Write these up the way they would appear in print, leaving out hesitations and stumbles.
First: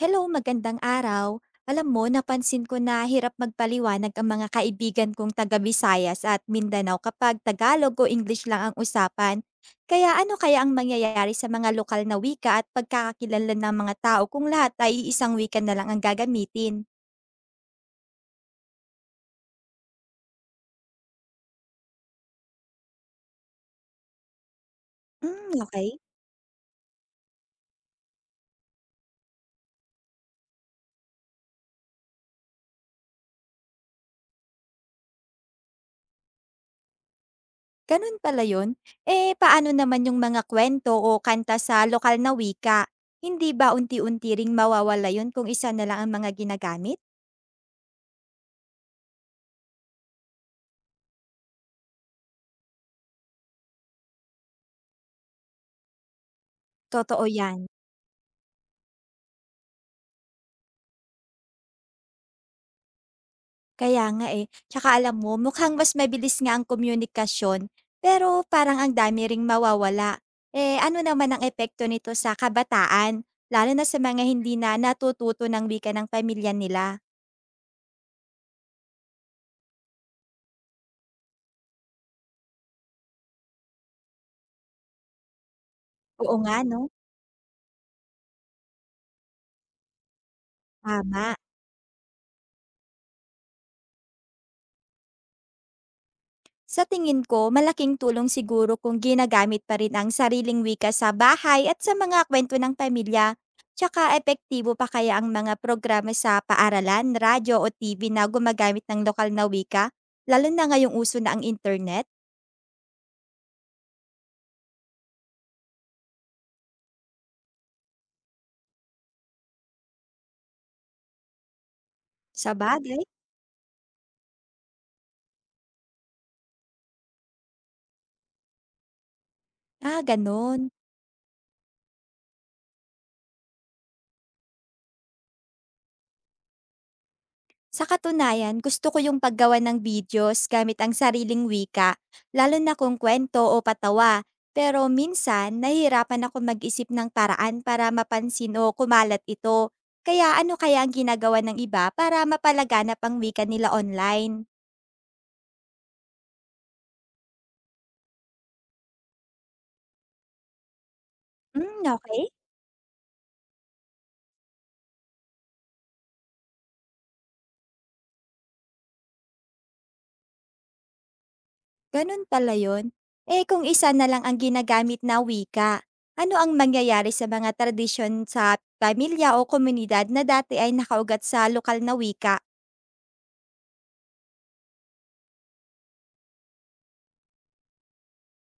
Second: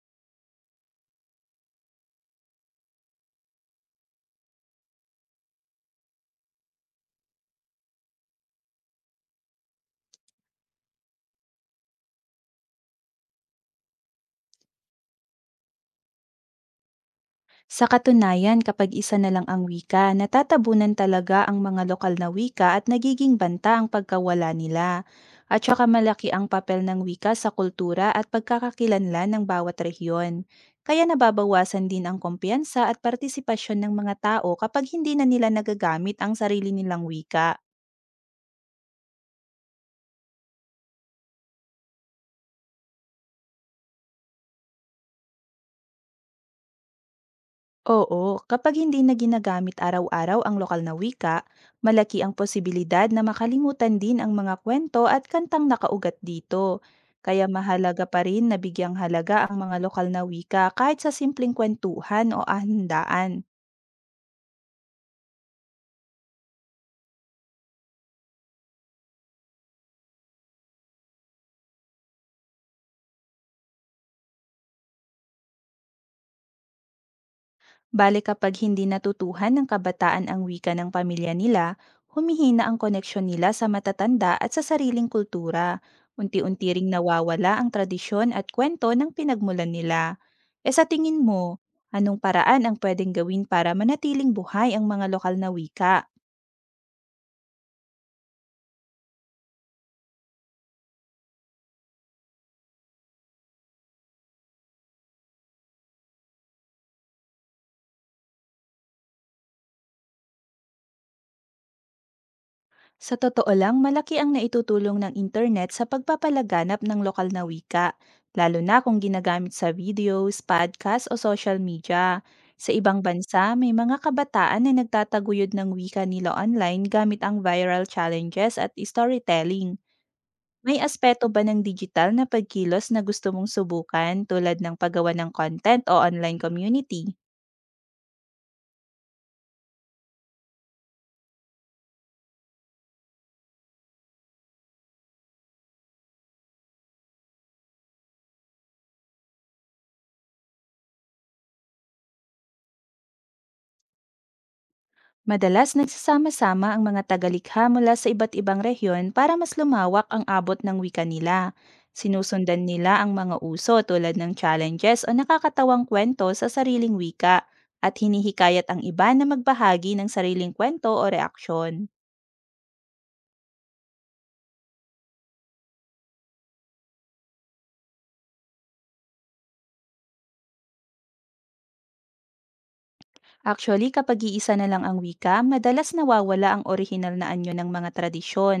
Hello, magandang araw. Alam mo, napansin ko na hirap magpaliwanag ang mga kaibigan kong taga Visayas at Mindanao kapag Tagalog o English lang ang usapan. Kaya ano kaya ang mangyayari sa mga lokal na wika at pagkakakilanlan ng mga tao kung lahat ay isang wika na lang ang gagamitin? Sa katunayan, kapag isa na lang ang wika, natatabunan talaga ang mga lokal na wika at nagiging banta ang pagkawala nila. Hmm, At saka okay. malaki ang papel ng wika sa kultura at pagkakakilanlan ng bawat rehiyon. Kaya nababawasan din ang kumpiyansa at partisipasyon ng mga tao kapag hindi na nila nagagamit ang sarili nilang wika. Ganun pala yun. Eh, paano naman yung mga kwento o kanta sa lokal na wika? Hindi ba unti-unti ring mawawala yun kung isa na lang ang mga ginagamit? Oo, kapag hindi na ginagamit araw-araw ang lokal na wika, malaki ang posibilidad na makalimutan din ang mga kwento at kantang nakaugat dito. Totoo Kaya yan. mahalaga pa rin na bigyang halaga ang mga lokal na wika kahit sa simpleng kwentuhan o ahandaan. Kaya nga eh. Tsaka alam mo, mukhang mas mabilis nga ang komunikasyon, pero parang ang dami ring mawawala. Eh ano naman ang epekto nito sa kabataan, lalo na sa mga hindi na natututo ng wika ng pamilya nila? Bale kapag hindi natutuhan ng kabataan ang wika ng pamilya nila, humihina ang koneksyon nila sa matatanda at sa sariling kultura. Oo nga Unti-unti 'no, ring nawawala ang tradisyon at kwento ng pinagmulan nila. E sa tingin tama. mo, anong paraan ang pwedeng gawin para manatiling buhay ang mga lokal na wika? Sa tingin ko, malaking tulong siguro kung ginagamit pa rin ang sariling wika sa bahay at sa mga kwento ng pamilya. Tsaka epektibo pa kaya ang mga programa sa paaralan, radyo o TV na gumagamit ng lokal na wika, lalo na ngayong uso na ang internet? Sa totoo lang, malaki ang naitutulong ng internet sa pagpapalaganap ng lokal na wika, lalo na kung ginagamit sa videos, podcast o social media. Sa Sa ibang bagay? bansa, may mga kabataan na nagtataguyod ng wika nila online gamit ang viral challenges at storytelling. Ah, ganun. May aspeto ba ng digital na pagkilos na gusto mong subukan, tulad ng paggawa ng content o online community? Sa katunayan, gusto ko yung paggawa ng videos gamit ang sariling wika, lalo na kung kwento o patawa. Pero minsan, nahihirapan ako mag-isip ng paraan para mapansin o kumalat ito. Kaya ano kaya ang ginagawa ng iba para mapalaganap ang wika nila online? Madalas nagsasama-sama ang mga tagalikha mula sa iba't ibang rehiyon para mas lumawak ang abot ng wika nila. Hmm, okay. Sinusundan nila ang mga uso tulad ng challenges o nakakatawang kwento sa sariling wika, at hinihikayat ang iba na magbahagi ng sariling kwento o reaksyon. Ganun pala yun. Eh kung isa na lang ang ginagamit na wika, ano ang mangyayari sa mga tradisyon sa pamilya o komunidad na dati ay nakaugat sa lokal na wika? Actually, kapag iisa na lang ang wika, madalas nawawala ang orihinal na anyo ng mga tradisyon,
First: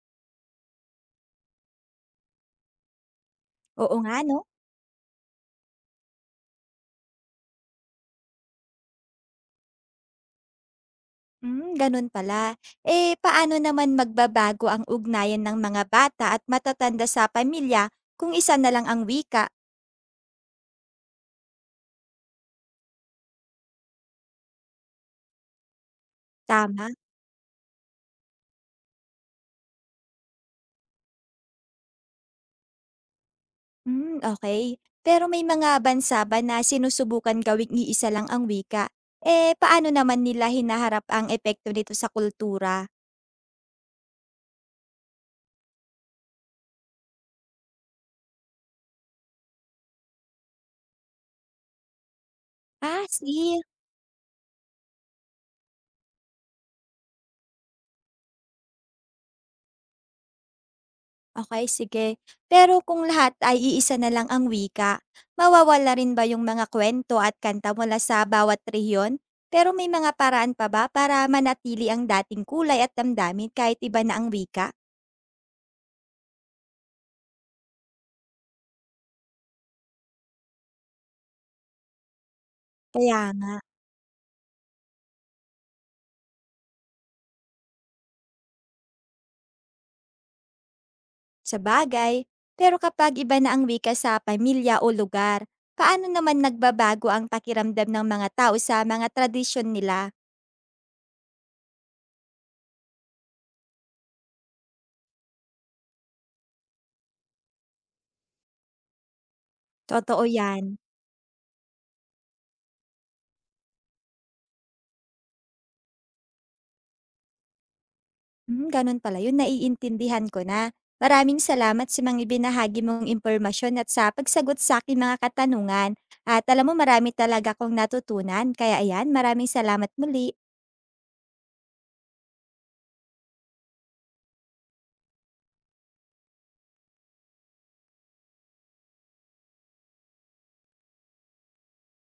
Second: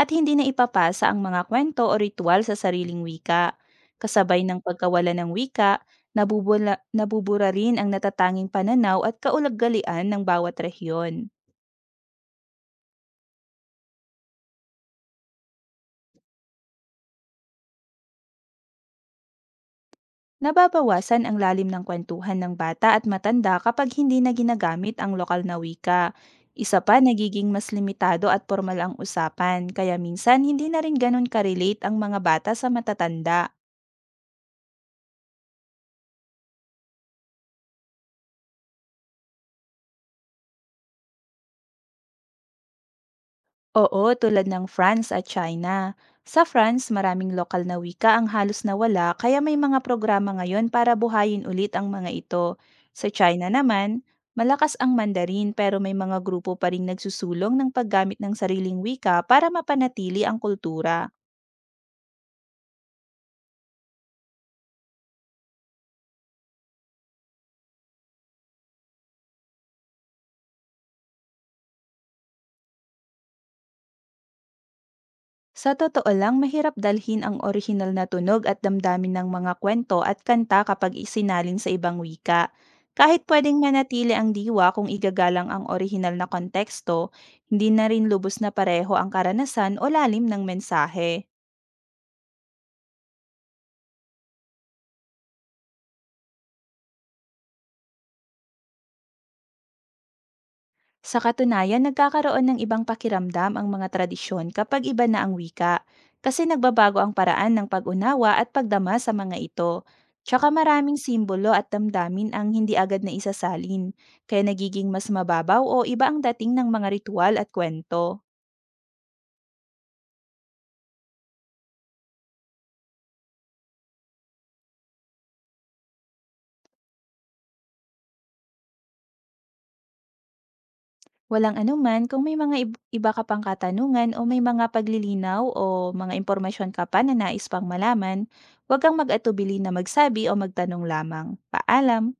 at hindi na ipapasa ang mga kwento o ritual sa sariling wika. Oo nga, no? Kasabay ng pagkawala ng wika, nabubula, nabubura rin ang natatanging pananaw at kaulaggalian ng bawat rehiyon. Hmm, ganun pala. Eh, paano naman magbabago ang ugnayan ng mga bata at matatanda sa pamilya kung isa na lang ang wika? Nababawasan ang lalim ng kwentuhan ng bata at matanda kapag hindi na ginagamit ang lokal na wika. Isa Tama? pa, nagiging mas limitado at formal ang usapan, kaya minsan hindi na rin ganun karelate ang mga bata sa matatanda. Hmm, okay. Pero may mga bansa ba na sinusubukan gawing iisa lang ang wika? Eh, paano naman nila hinaharap ang epekto nito sa kultura? Oo, tulad ng France at China. Sa France, maraming lokal na wika ang halos nawala, kaya may mga programa ngayon para buhayin ulit ang mga ito. Ah, Sa China sige. naman, malakas ang Mandarin, pero may mga grupo pa rin nagsusulong ng paggamit ng sariling wika para mapanatili ang kultura. Okey, sige. Pero kung lahat ay iisa na lang ang wika, mawawala rin ba yung mga kwento at kanta mula sa bawat rehiyon? Pero may mga paraan pa ba para manatili ang dating kulay at damdamin kahit iba na ang wika? Sa totoo lang, mahirap dalhin ang orihinal na tunog at damdamin ng mga kwento at kanta kapag isinalin sa ibang wika. Kaya Kahit nga, pwedeng manatili ang diwa kung igagalang ang orihinal na konteksto, hindi na rin lubos na pareho ang karanasan o lalim ng mensahe. sa bagay. Pero kapag iba na ang wika sa pamilya o lugar, paano naman nagbabago ang pakiramdam ng mga tao sa mga tradisyon nila? Sa katunayan, nagkakaroon ng ibang pakiramdam ang mga tradisyon kapag iba na ang wika, kasi nagbabago ang paraan ng pag-unawa at pagdama sa mga ito. Totoo Tsaka yan. maraming simbolo at damdamin ang hindi agad na isasalin, kaya nagiging mas mababaw o iba ang dating ng mga ritual at kwento. Hmm, ganun pala yun. Naiintindihan ko na. Maraming salamat sa mga ibinahagi mong impormasyon at sa pagsagot sa aking mga katanungan. At alam mo, marami talaga akong natutunan. Kaya ayan, maraming salamat muli. Walang anuman, kung may mga iba ka pang katanungan o may mga paglilinaw o mga impormasyon ka pa na nais pang malaman, huwag kang mag-atubili na magsabi o magtanong lamang. Paalam!